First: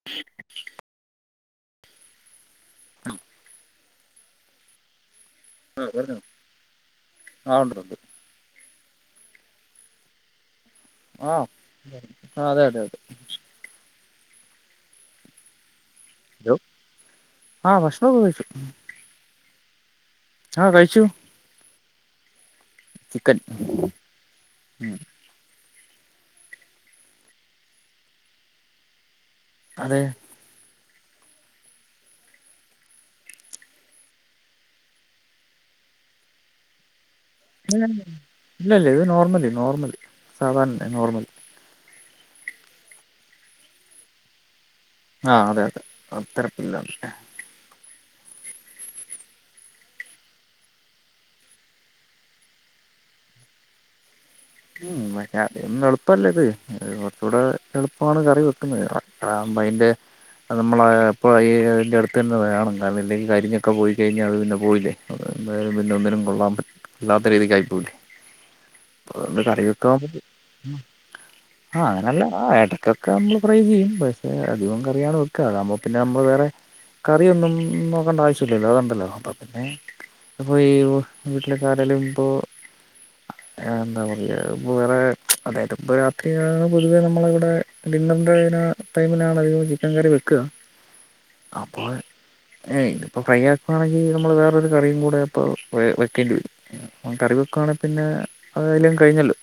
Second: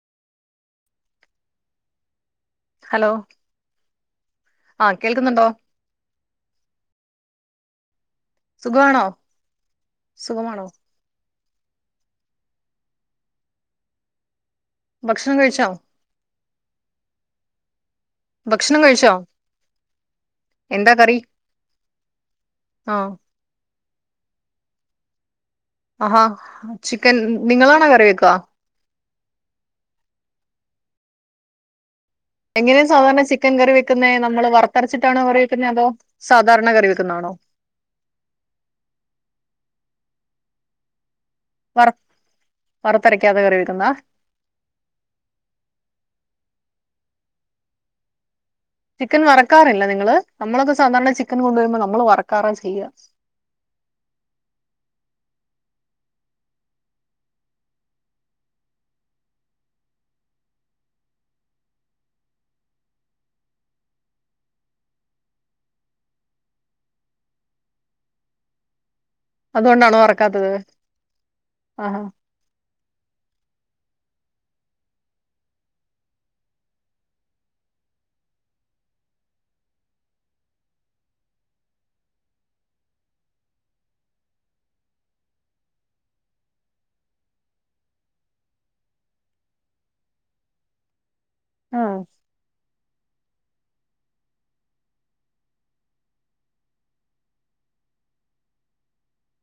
[inaudible] Hello ആഹ് കേൾക്കുന്നുണ്ടോ ആഹ് പറഞ്ഞോ ആഹ് ഉണ്ട് ഉണ്ട് സുഖാണോ സുഖമാണോ ആഹ് അതെ അതെ അതെ ഭക്ഷണം കഴിച്ചോ ഹലോ ആഹ് ഭക്ഷണൊക്കെ കഴിച്ചു [unintelligible] കഴിച്ചോ ആ എന്താ കഴിച്ചു കറി ആഹ് [unintelligible] ആഹാ ചിക്കൻ നിങ്ങളാണോ കറി വെക്ക അതെ എങ്ങനെ സാധാരണ ചിക്കൻ കറി വെക്കുന്നേ നമ്മള് വർത്തരച്ചിട്ടാണോ കറി വെക്കുന്നേ അതോ സാധാരണ കറി വെക്കുന്നാണോ ഇല്ല ഇല്ല ഇത് നോർമല് നോർമല് സാധാരണ നോർമല് വർ വർത്തരക്കാതെ കറിവെക്കുന്നാ ആഹ് അതെ അതെ വർത്തരപ്പില്ലാതെ ചിക്കൻ വറക്കാറില്ല നിങ്ങള് നമ്മളൊക്കെ സാധാരണ ചിക്കൻ കൊണ്ടുവരുമ്പോൾ നമ്മള് വറക്കാറ ചെയ്യ ഉം അതിന്നും എളുപ്പല്ലേ ഇത് കുറച്ചുകൂടെ എളുപ്പണ് കറി വെക്കുന്നത് അതാവുമ്പോ അയിന്റെ നമ്മൾ അപ്പോൾ ഈ അയിൻ്റെ അടുത്ത് തന്നെ വേണം കാരണം ഇല്ലെങ്കിൽ കരിഞ്ഞൊക്കെ പോയിക്കഴിഞ്ഞാൽ അത് പിന്നെ പോയില്ലേ അത് എന്തായാലും പിന്നെ ഒന്നിനും കൊള്ളാൻ പറ്റ കൊള്ളത്ത രീതിക്കയി പോവില്ലി അപ്പം കറി വെക്കാ അതുകൊണ്ടാണോ വറക്കാത്തത് [unintelligible] ആഹ് ആഹാ അങ്ങനല്ല ആഹ് ഇടയ്ക്കൊക്കെ നമ്മള് ഫ്രൈ ചെയ്യും പക്ഷെ അധികം കറിയാണ് വെക്കുക അതാവുമ്പോ പിന്നെ നമ്മൾ വേറെ കറിയൊന്നും നോക്കണ്ട ആവശ്യവില്ലല്ലോ അതുണ്ടല്ലോ അപ്പോ പിന്നെ അപ്പൊ ഈ വീട്ടിലെക്കെ ആരേലു ഇപ്പോ എന്താ പറയ ഇപ്പോൾ വേറെ അതായത് ഇപ്പോൾ രാത്രിയാണ് പൊതുവെ നമ്മളിവിടെ ഡിന്നറിൻ്റെ ഇതിനെ ഈ ടൈമിലാണ് അധികം ചിക്കൻ കറി വെക്കുക ആ അപ്പോ ഏഹ് ഇത് ഇപ്പോ ഫ്രൈ ആക്കുവാണെങ്കിൽ നമ്മൾ വേറൊരു കറിയും കൂടെ അപ്പൊ വെ വെക്കേണ്ടി വരും കറി വെക്കുവണെ പിന്നെ അതേതയാലും കഴിഞ്ഞല്ലോ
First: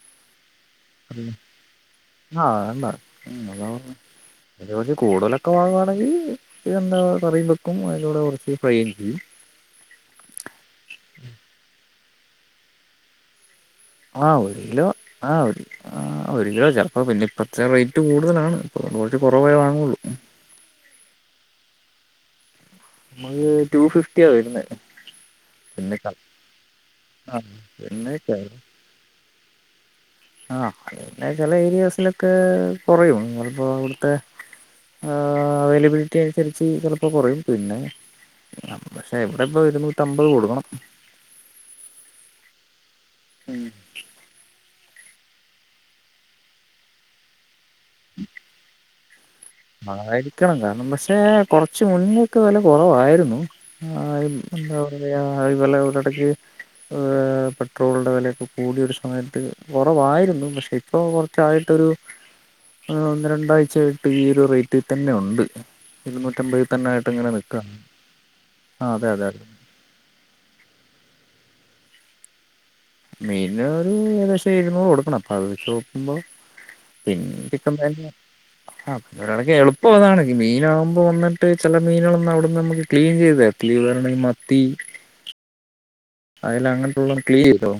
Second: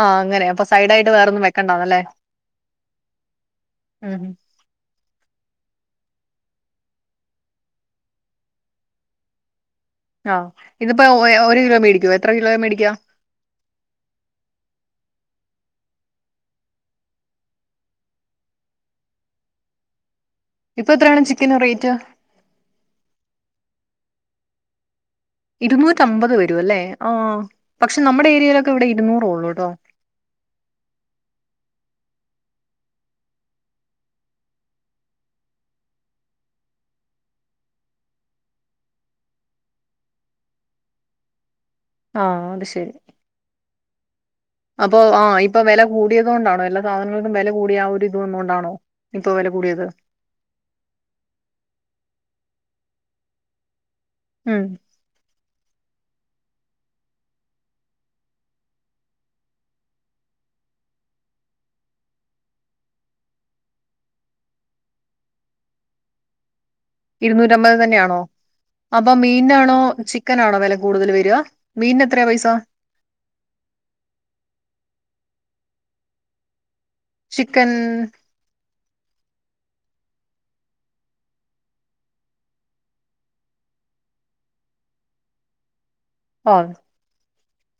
ആഹ് അങ്ങനെ അപ്പൊ സൈഡ് ആയിട്ട് വേറൊന്നും വെക്കണ്ടന്നല്ലേ ആ ഉം ഇനി കുറച്ച് കൂടുതലൊക്കെ വാങ്ങുവാണേങ്കിൾ എന്താ കറിയും വെക്കും അതിലൂടെ കുറച്ച് ഫ്രൈയും ചെയ്യും ആഹ് ഇതിപ്പോ ഓരോ കിലോ മേടിക്കുവോ എത്ര കിലോയ മേടിക്കുവാ ആഹ് ഒരു കിലോ ആഹ് ഒരു ആഹ് ആഹ് ഒരു കിലോ ചിലപ്പോൾ പിന്നെ ഇപ്പോഴത്തെ റേറ്റ് കൂടുതലാണ് ഇപ്പോൾ കുറച്ച് കുറവേ വാങ്ങുള്ളൂ ഇപ്പൊ എത്രയാണ് ചിക്കൻ റേറ്റ് നമുക്ക് ടു ഫിഫ്റ്റിയാ വരുന്നെ ഇരുനുറ്റിഅമ്പത് വരും അല്ലേ ആ ആഹ് പക്ഷെ പിന്നെ നമ്മുടെ ചെ ഏരിയയിലൊക്കെ ഇവിടെ ഇരുന്നൂറേ ഉള്ളൂ കേട്ടോ ആഹ് അത് പിന്നെ ചില ഏരിയാസിലൊക്കെ കുറയും നിങ്ങളിപ്പോ അവിടുത്തെ ഏഹ് അവൈലബിലിറ്റി അനുസരിച്ച് ചിലപ്പോ കുറയും പിന്നെ. നമുക്ക് പക്ഷെ ഇവിടെ ഇപ്പം ഇരുന്നൂറ്റി അമ്പത് കൊടുക്കണം ആഹ് അത്ശരി ഉം. അപ്പൊ ആഹ് ഇപ്പൊ വില കൂടിയത് കൊണ്ടാണോ എല്ല സാധനങ്ങൾക്കും വില കൂടിയ ആ ഒരിത് വന്നുകൊണ്ടാണോ ഇപ്പൊ വില കൂടിയത്. ആയിരിക്കണം കാരണം പക്ഷെ കൊറച്ച് മുന്നേക്ക വില കുറവായിരുന്നു ആരും ഉം എന്താ. പറയാ ഈ വില ഇവിടെ ഇടക്ക്. ഏഹ് പെട്രോളിന്റെ വിലയൊക്കെ കൂടിയ ഒരു സമയത്ത് കുറവായിരുന്നു പക്ഷെ. ഇപ്പൊ കുറച്ചായിട്ടൊരു ഒന്ന് രണ്ടാഴ്ച ആയിട്ട് ഈ ഒരു റേറ്റി തന്നെ ഉണ്ട് ഇരുനുറ്റി അമ്പതി. ഇരുന്നൂറ്റമ്പത് തന്നെയാണോ ആഹ് അതെ അപ്പൊ അതെ അതെ മീനാണോ ചി [inaudible] ചിക്കനാണോ വില കൂടുതൽ വരാ മീന് എത്രയാ പൈസ. മീന് ഒരു ഏകദേശം എഴുന്നൂറ് കൊടുക്കണം അപ്പൊ അത് വെച്ച് നോക്കുമ്പോ പിന്നെ ചിക്കൻ [unintelligible] ഒരു കണക്കിന് എളപ്പം അതാണ് ഈ മീനാകുമ്പോൾ വന്നിട്ട് ചില മീനുകളൊന്നു അവിടുന്ന് നമുക്ക്‌ ക്ലീൻ ചെയത് തരത്തില്ല ഇവർടെ ഈ മ ത്തി [unintelligible] അതില് ആഹ് അങ്ങനാത്തുള്ള ക്ലീ ഇല്ലോ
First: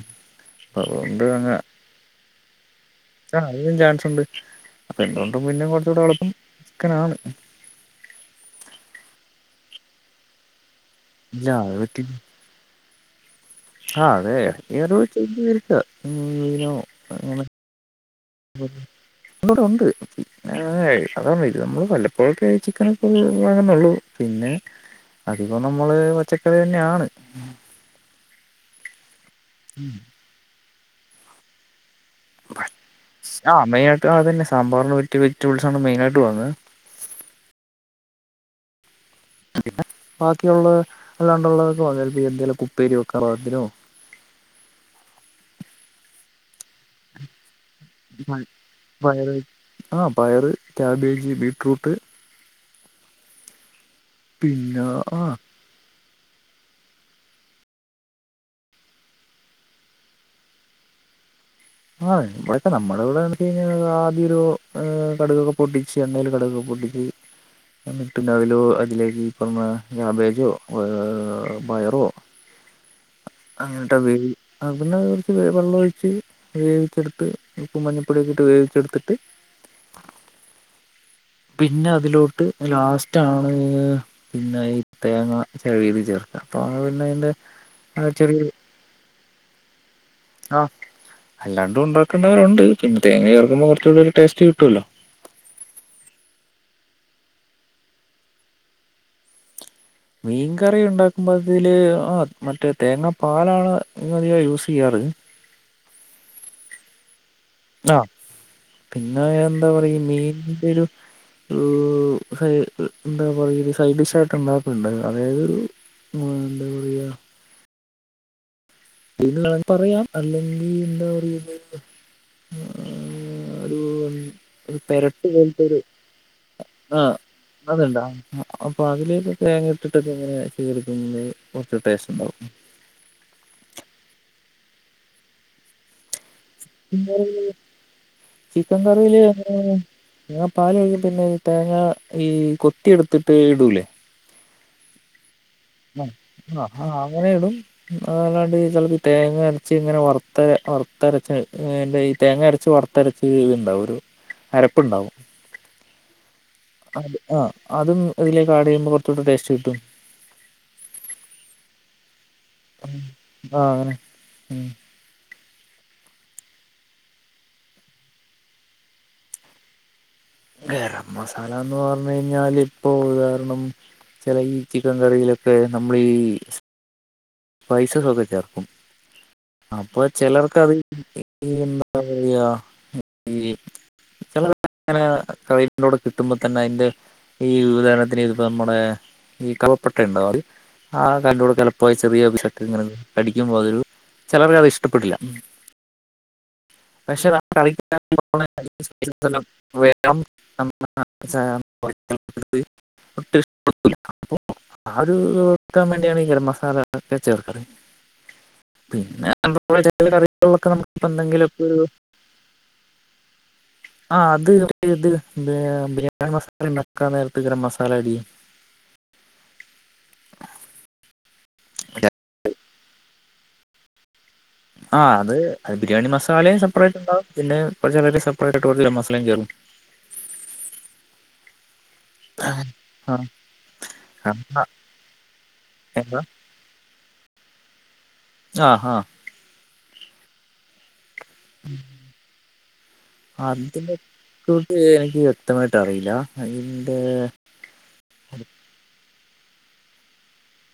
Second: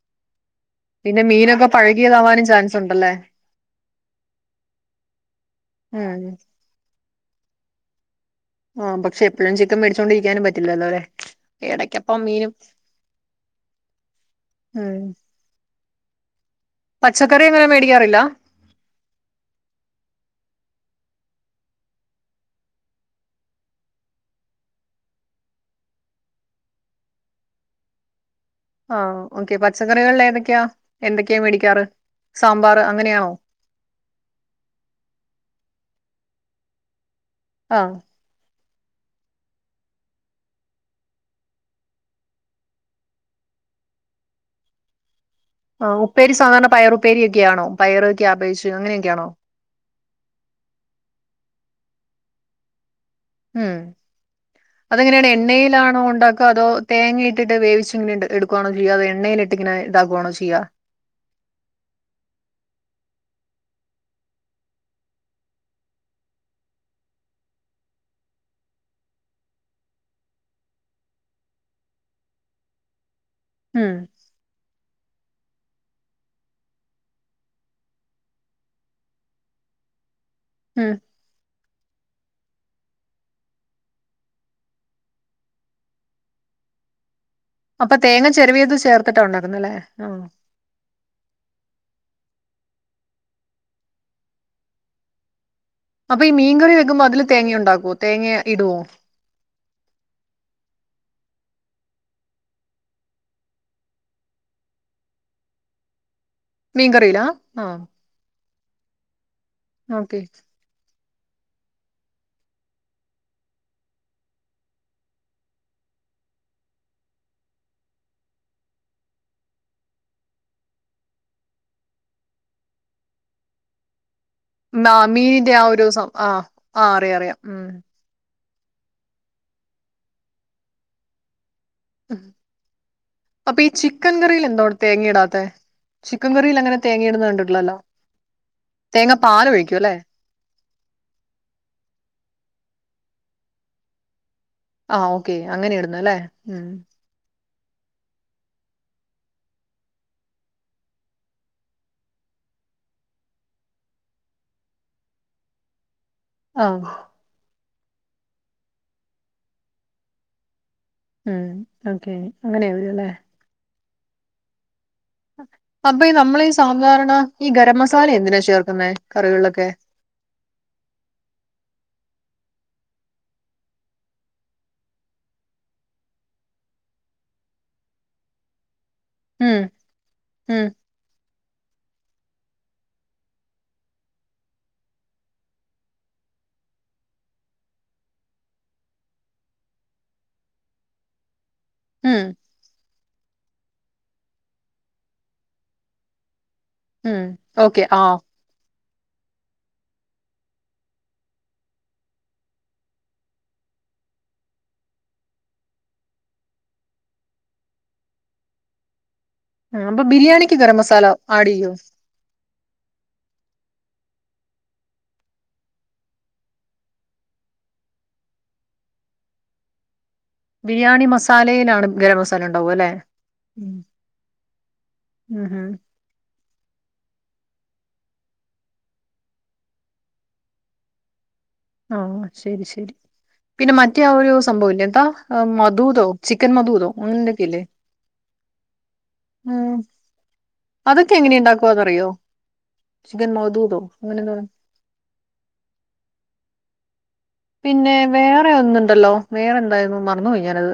പിന്നെ മീനൊക്കെ പഴകിയതാവാനും ചാൻസ് ഉണ്ടല്ലേ ആഹ് അതിനും ചാൻസ് ഉണ്ട് അപ്പൊ എന്ത് കൊണ്ടും പിന്നെ കുറച്ചൂടി ഉം എളുപ്പം ചിക്കനാണ് ആഹ് പക്ഷെ എപ്പോഴും ചിക്കൻ മേടിച്ചോണ്ടിരിക്കാനും പറ്റില്ലല്ലോ അല്ലേ ഇല്ല ഇടക്കപ്പ മീനും. ആഹ് അതെ ഇടക്ക് വേറെ ഉം ഒരു ചേഞ്ച്‌ വേടിക്കാം മീന. പച്ചക്കറി അങ്ങനെ മേടിക്കാറില്ല. [unintelligible] [inaudible] ഇന്നൂടെ ഉണ്ട് ഏഹ് അതാണ് ഇത് നമ്മൾ വല്ലപ്പോഴക്കെ ചിക്കനൊക്ക വാങ്ങുന്നുള്ളൂ. പിന്നെ അധികം നമ്മൾ പച്ചക്കറി തന്നെയാണ്. ആഹ് ഓക്കെ പച്ചക്കറികളില് ഏതൊക്കെയാ എന്തൊക്കെയാ മേടിക്കാറ് സാമ്പാർ അങ്ങനെയാണോ? ആഹ് മെയിനായിട്ട് അത് തന്നെ സാറിന് പറ്റ വെജറ്റബിൾസ് ആണ് മയിനായിട്ട് വാങ്ങാ. ആഹ്. [unintelligible] ബാക്കിയ ഉള്ളത് അല്ലാണ്ട് ഉള്ളതൊക്കെ [unintelligible] എന്തെലും ഉപ്പേരി വെക്കാ [inaudible] ആഹ് ഉപ്പേരി സാധാരണ പയർ ഉപ്പേരി ഒക്കെയാണോ പയർ കേബേജ് അങ്ങനെയൊക്കെയാണോ. ആഹ് പയറ് കാബേജ് ബീറ്റ്റൂട്ട്. ഉം പിന്നെ ആ അതെങ്ങനെയാണ് എണ്ണയിലാണോ ഉണ്ട [unintelligible] അതോ തേങ്ങയിട്ടിട്ട് വേവിച്ചിങ്ങനെ എടുക്കവാണോ ചെയ്യ അതൊ എണ്ണയിലിട്ടിങ്ങെ ഇതാക്കുകവാണോ ചെയ്യുക. ആഹ് ഇവിടെക്കെ നമ്മുടെ ഇവിടെ എന്ന് കഴിഞ്ഞാൽ ആദ്യ ഒരു കടുകൊക്കെ പൊട്ടി പക്ഷെ എണ്ണയിൽ കടക്ക് ഒക്കെ പൊട്ടിച്ച് [unintelligible] അതിലേക്ക് ഈ പറഞ്ഞ ക്യാബേജോ പയറോ ഉം അങ്ങനട്ട വെ [inaudible] അതിനകത് കുറച്ച് വെള്ള ഒഴിച്ച് വേവിച്ചെടുത്ത് ഉപ്പ് മഞ്ഞൾപ്പൊടിയൊക്കെ ഇട്ട് വേവിച്ചെടുത്തിട്ട്. ഉം പിന്നെ അതിലോട്ട് ലാസ്റ്റ് ആണ്. പിന്നെ ഈ തേങ്ങ ചെരവിത് ചേർക്കുക അപ്പൊ പിന്നെ അതിന്റെ [inaudible] അപ്പൊ തേങ്ങ ചെരുവിയത് ചേർത്തിട്ടാ ഉണ്ടാക്കുന്നല്ലേ ആഹ്. ആഹ് അല്ലാണ്ടും ഉണ്ടാക്കേണ്ടവരുണ്ട് പിന്നെ തേങ്ങ ചേർക്കുമ്പോ കുറച്ചു കൂടി ഒരു ടേസ്റ്റ് കിട്ടുമല്ലോ. അപ്പൊ ഈ മീൻകറി വെക്ക്പോ അതില് തേങ്ങയ ഉണ്ടാക്കുവോ തേങ്ങ ഇടുവോ മീൻകറി ഉണ്ടാക്കുമ്പോൾ അതിൽ ആഹ് മറ്റേ തേങ്ങാ പാലാണ് അധികം യൂസ് ചെയ്യാറ് മീൻ കറിലാ ആഹ് ആഹ് പിന്നെ എന്താ പറയാ ഓക്കെ മീൻ ന്റെ ഒരു എന്താ പറയ സൈഡ് ഡിഷായിയിട്ട് ഉണ്ടാക്കണ്ട് അതായത് മ് എന്താ പറയാ പറയാം അല്ലെങ്കിൽ എന്താ പറയ [inaudible] ഒരു പെരട്ട് മീന്റെ പോലത്തെ ആഹ് ഒരു ദിവസം ആഹ് ആഹ് അറിയാം അറിയാം ഉം അതുണ്ടാ അപ്പൊ അതിലേക് തേങ്ങ ഇട്ടിട്ടക്കെ എങ്ങനെ ചെർക്കുന്നത് കുറച്ച ടേസ്റ്റ് ഉം ഉണ്ടാവും അപ്പൊ ഈ ചിക്കൻ കറിയില എന്തോ തേങ്ങ ഇടാത്തെ ചിക്കൻ കറിൽ അങ്ങനെ തേങ്ങ ഇടുന്ന ഉണ്ടാവും കണ്ടിട്ടില്ലല്ലോ തേങ്ങ പാല് ഒഴിക്കു അല്ലേ ഞങ്ങാ പാൽ കഴിഞ്ഞാ പിന്നെ തേങ്ങ ഈ കൊത്തിയടുത്തിട്ട് ഇടൂലേ ആഹ് ഓക്കെ അങ്ങനെയിരുന്നു ല്ലേ ഉം അങ്ങനെടും അല്ലാണ്ട് ചിലപ്പ തേങ്ങ അരച്ച ഇങ്ങനെ വറുത്ത വറത്തരച്ചന്റെ ഈ തേങ്ങ അരച്ച് വറത്ത തരച്ച് ഇത് ഉണ്ടാവും ഒരു അരപ്പുണ്ടാവും ആ അത് ആഹ് അതും ഇതിലേക്ക് ആട് ചെയ്യുമ്പോ കുറചോടെ ടേസ്റ്റ് കിട്ടും ഉം ഓക്കെ അങ്ങനെണു ലെ ആഹ് അങ്ങനെ ഉം അപ്പൊ ഈ നമ്മളീ ഈ സാധാരണ ഈ ഗരം മസാല എന്തിനാ ചേർക്കുന്നേ കറികളിലൊക്കെ ഗരം മസാല എന്ന് പറഞ്ഞു കഴിഞ്ഞാല് ഇപ്പൊ ഉദാഹരണം ചില ഈ ചിക്കൻ കറിയിലൊക്കെ നമ്മളീ പൈസസ് ഒക്കെ ചേർക്കും ഉം അപ്പൊ ഉം ചിലർക്കത് [unintelligible] [unintelligible] കിട്ടുമ്പോ തന്നെ അതിന്റെ ഈ വിതരണത്തിന്തിപ്പോ നമ്മുടെ ഈ കലപ്പട്ട ഉണ്ടാവും അതി ആ കല്ലൂടെ കലപ്പോ ഉം ചെറിയ പീസ് ഒക്കെ ഇങ്ങനെ കടിക്കുമ്പോ അതൊരു ചിലവർക്ക് അത് ഇഷ്ടപ്പെട്ടില്ല ഉം പക്ഷെ ഓക്കെ കളിക്ക ആ [unintelligible] [unintelligible] [unintelligible] ആ ഒരു വെക്കാൻ വേണ്ടിയാണ് ഗരം മസാല ച്ചേർക്കണേ പിന്നെ ഉം, അപ്പൊ ബിരിയാണിക്ക് ഗരം [unintelligible] മസാല എന്തെങ്കിലും ആഡ് ചെയ്യോ ആഹ് അത് ഇത് ബിരിയാണി മസാല ഇണ്ടാക്കാൻ നേരത്ത് ഗരം മസാല ആഡ് ചെയ്യും. ബിരിയാണി മസാലയിലാണ് ഗരം മസാല ഉണ്ടാവൊല്ലെ ഉം ആഹ് ഉം, ഉം. അത് ബിരിയാണി മസാലയും സെപ്പറേറ്റ് ഇണ്ടാവും പിന്നെ ഒരു ചെറിയ സെപ്പറേറ്റ് [unintelligible] ഗരം മസാലയും കേറും. ആഹ് ശരി ശരി. ആഹ് പിന്നെ മറ്റേ ആ ഒരു സംഭവം ഇല്ലേ എന്താ മതൂദോ എന്താ ചിക്കൻ മതൂദോ അങ്ങനെ എന്തൊക്കെയില്ലേ. ആഹ് ആഹ് ഉം അതൊക്കെ എങ്ങനെ ഇണ്ടാക്ക അറിയോ. അതിന്റെ കൂട്ട് എനിക്ക് വ്യക്തമായിട്ട് അറിയില്ല. അതിന്റെ പിന്നെ വേറെ ഒന്നുണ്ടല്ലോ വേറെ എന്തായിരുന്നു മറന്ന് പോയി ഞാനത്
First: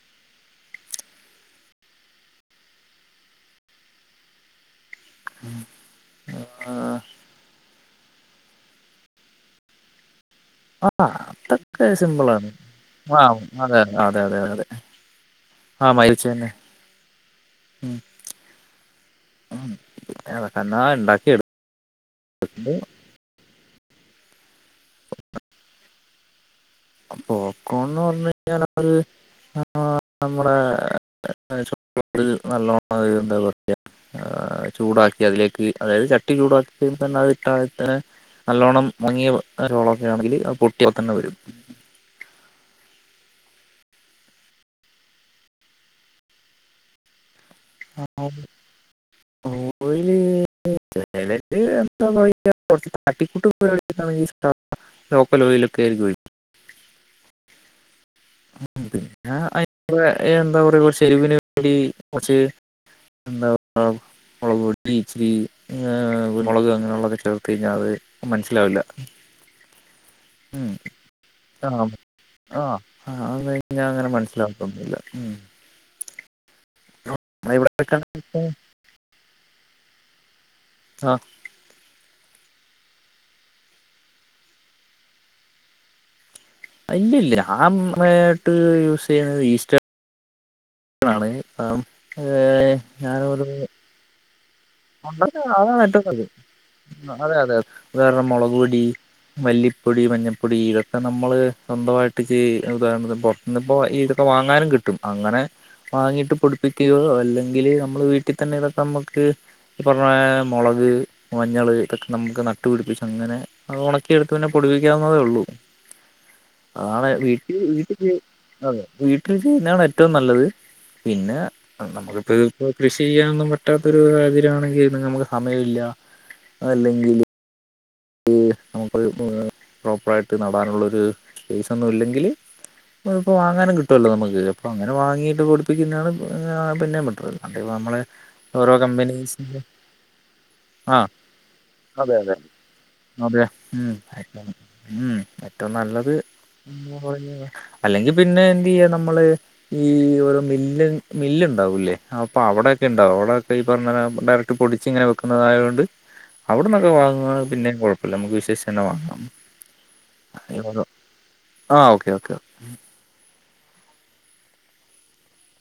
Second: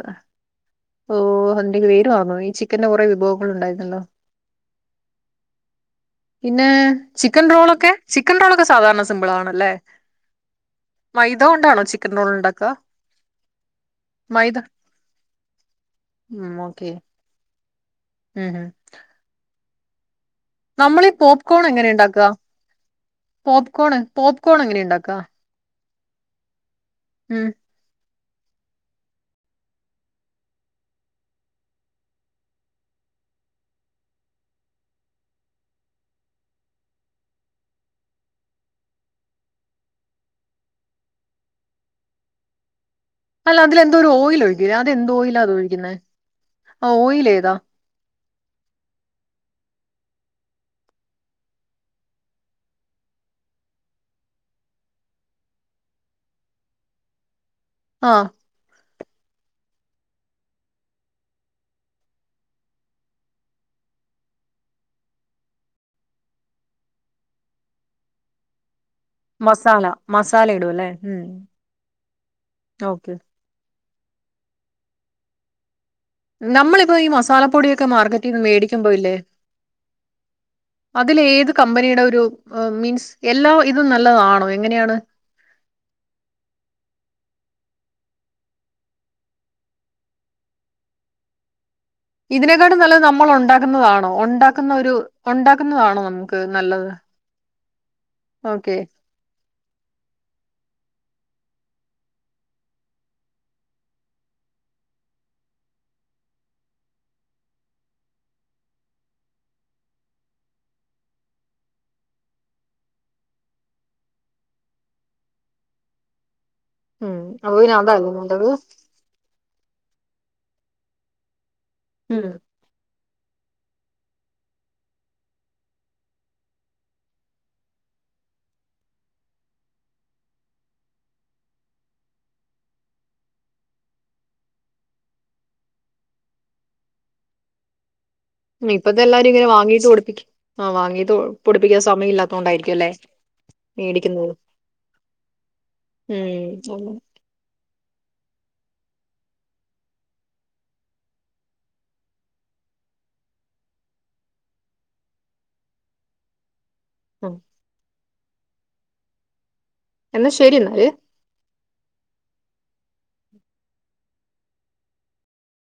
ഓഹ് അതിന്റെ പേര് മറന്നു പോയി. ചിക്കന്റെ കുറേ വിഭവങ്ങൾ ഉണ്ടായിരുന്നല്ലോ പിന്നെ ആഹ് ചിക്കൻ റോളൊക്കെ ചിക്കൻ റോളൊക്കെ സാധാരണ സിമ്പിൾ ആണല്ലേ. ആഹ് മൈദ കൊണ്ടാണോ അതൊക്കെ ചിക്കൻ റോൾ സിമ്പിളാണ്. ഉണ്ടാക്കുക ആഹ് അതെ അതെ അതെ അതെ മൈദ അതെ. ആഹ് മരിച്ച ന്നെ ഉം ഓക്കെ ഉം ഉം ഉം ഉം. അതൊക്കെ എന്നാ നമ്മളീ ഉണ്ടാക്കി പോപ്കോൺ എങ്ങനെ ഇണ്ടാക്ക? എടുത്തത് പോപ്കോൺ പോപ്കോൺ എങ്ങനെ ഇണ്ടാക്ക? പോപ്ക്കോൺന്ന് പറഞ്ഞു കഴിഞ്ഞാൽ അവര് നമ്മളെ ചക്ക പൊരി നല്ലോണം വേവ്മ്പൊ എളക്ക ആ ചൂടാക്കി അതിലേക്ക് അതായത് ചട്ടി ചൂടാക്കി തന്നെ അത് ഇട്ട തന്നെ നല്ലോണ്ണം മുങ്ങിയ റോളൊക്കെ ആണെങ്കില് അത് പൊട്ടിയ തന്നെ വരും. അല്ല അതിലെന്തോ ഒരു ഓയില് ഒഴിക്കൂലെ അതെന്ത്‌ ഓയിലാ ഉപയോഗിക്കുന്നെ ആ ഓയിൽ ഏതാ ആ അത് ശെരി ഓയില് ആ ചെല കാര്യത്തിന് [unintelligible] അടിക്കുന്നത് കളിയാകുന്നതും ഇഷ്ടല്ല. ലോക്കൽ ഓയിലൊക്ക അതിലൊഴിക്കും. ആ പിന്നെ അ എന്താ പറയാ കൊറച്ച് എരിവിന് വേണ്ടി കൊറച്ച് എന്താ [unintelligible] മുളക് പൊടി ഇച്ചിരി കുരുമുളക് അങ്ങനെയുള്ളത് ചേർത്ത് കഴിഞ്ഞാ അത് മനസ്സിലാവില്ല. മസാല മസാല ഉം. ഇടും ല്ലേ മ് ഓക്കെ. പിന്നെ അങ്ങനെ മനസ്സിലാകത്തൊന്നുല്ല മ് നമ്മളിപ്പോ ഈ മസാല ഇവിടെ പൊടിയൊക്കെ വെക്കാണെങ്കി മാർക്കറ്റിന്ന് ഇപ്പൊ വേടി- എന്തോ ഇല്ലേ ആ അതിലേത് കമ്പനിയുടെ ഒരു മീൻസ് എല്ലാ ഇതും നല്ലതാണോ എങ്ങനെയാണ് ഇല്ലല്ല ആ [unintelligible] ട്ട് യൂസ് ചെയ്യുന്നത് ഈസ്റ്റേൺ ആണ് മ് ഇതിനെക്കാട്ടും നല്ലത് നമ്മള് ഉണ്ടാക്കുന്നതാണോ ഉണ്ടാക്കുന്ന ഒരു ഉണ്ടാക്കുന്ന അതാണ് ഉണ്ടാക്കുന്നതാണോ ഏറ്റവും നല്ലത് നമുക്ക് നല്ലത് അതെ അതെ അതായത് മൊളക് ഓക്കെ പൊടി, മല്ലിപ്പൊടി, മഞ്ഞപ്പൊടി ഇതൊക്കെ നമ്മള് സ്വന്തമായിട്ട് ചെയ്യുന്നതാണ് സംഭവം ഇന്നിപ്പോ ഇതൊക്കെ വാങ്ങാനും കിട്ടും അങ്ങനെ വാങ്ങിട്ട് പൊടിപ്പിക്കുകയോ അല്ലെങ്കില് നമ്മള് വീട്ടി തന്നെ ഇതൊക്കെ നമ്മുക്ക് ഈ പറഞ്ഞ മൊളക് മഞ്ഞള് ഇതൊക്കെ നമുക്ക് നട്ടു പിടിപ്പിച്ച അങ്ങനെ അത് ഒണക്കിയെടുത്തൊന്ന് പൊടിപ്പിക്കണംന്നേ ഉള്ളൂ. ആണ് ഉം അപ്പൊ വീട്ടിൽ പിന്നെ വീട്ടി അതല്ലേ നല്ലത് അതെ വീട്ടിൽ ചെയ്യുന്നതാണ് ഏറ്റവും നല്ലത് പിന്നെ ഉം നമുക്കിപ്പോ ഇപ്പൊ കൃഷി ചെയ്യാനൊന്നും പറ്റാത്ത ഒരു [unintelligible] സമയമല്ല അല്ലെങ്കില് നമുക്ക് പ്രോപ്പറായിട്ട് നടാനുള്ളൊരു സ്പേസൊന്നും ഇല്ലെങ്കിൽ ഇപ്പോൾ വാങ്ങാനും കിട്ടുമല്ലോ നമുക്ക് അപ്പോൾ അങ്ങനെ വാങ്ങിയിട്ട് പൊടിപ്പിക്കുന്നതാണ് പിന്നെയും ബെറ്റർ അത് നമ്മളെ ഓരോ ഇപ്പഴത്തെ എല്ലാരും ഇങ്ങനെ കമ്പനീസിൻ്റെ വാങ്ങീച് പൊടിപ്പി ആഹ് ആ വാങ്ങീത് പൊടിപ്പിക്കാൻ അതെ അതെ സമയമല്ലാത്തത് കൊണ്ടായിരിക്കും അല്ലേ അതെ ഉം മേടിക്കുന്നത് ഉം ഏറ്റവും നല്ലത് ഉം പറ അല്ലെങ്കിൽ പിന്നെ എന്ത് ചെയ്യ നമ്മള് ഈ ഒരു മില്ല് മില്ല് ഉണ്ടാവൂലേ അപ്പൊ അവിടൊക്കെ ഉണ്ടാവും അവിടൊക്കെ ഈ പറഞ്ഞ ഡയക്ട് ട്ട് പൊടിച്ച് ഇങ്ങനെ വെക്കുന്നതായത് കൊണ്ട് അവിടന്നൊക്കെ വാങ്ങ ഉം പിന്നേ കുഴപ്പമില്ല നമുക്ക് വിശ്വസിച്ചന്നെ വാങ്ങാം എന്നാ ശരി എന്നാല് ആഹ് ഓക്കെ ഓക്കെ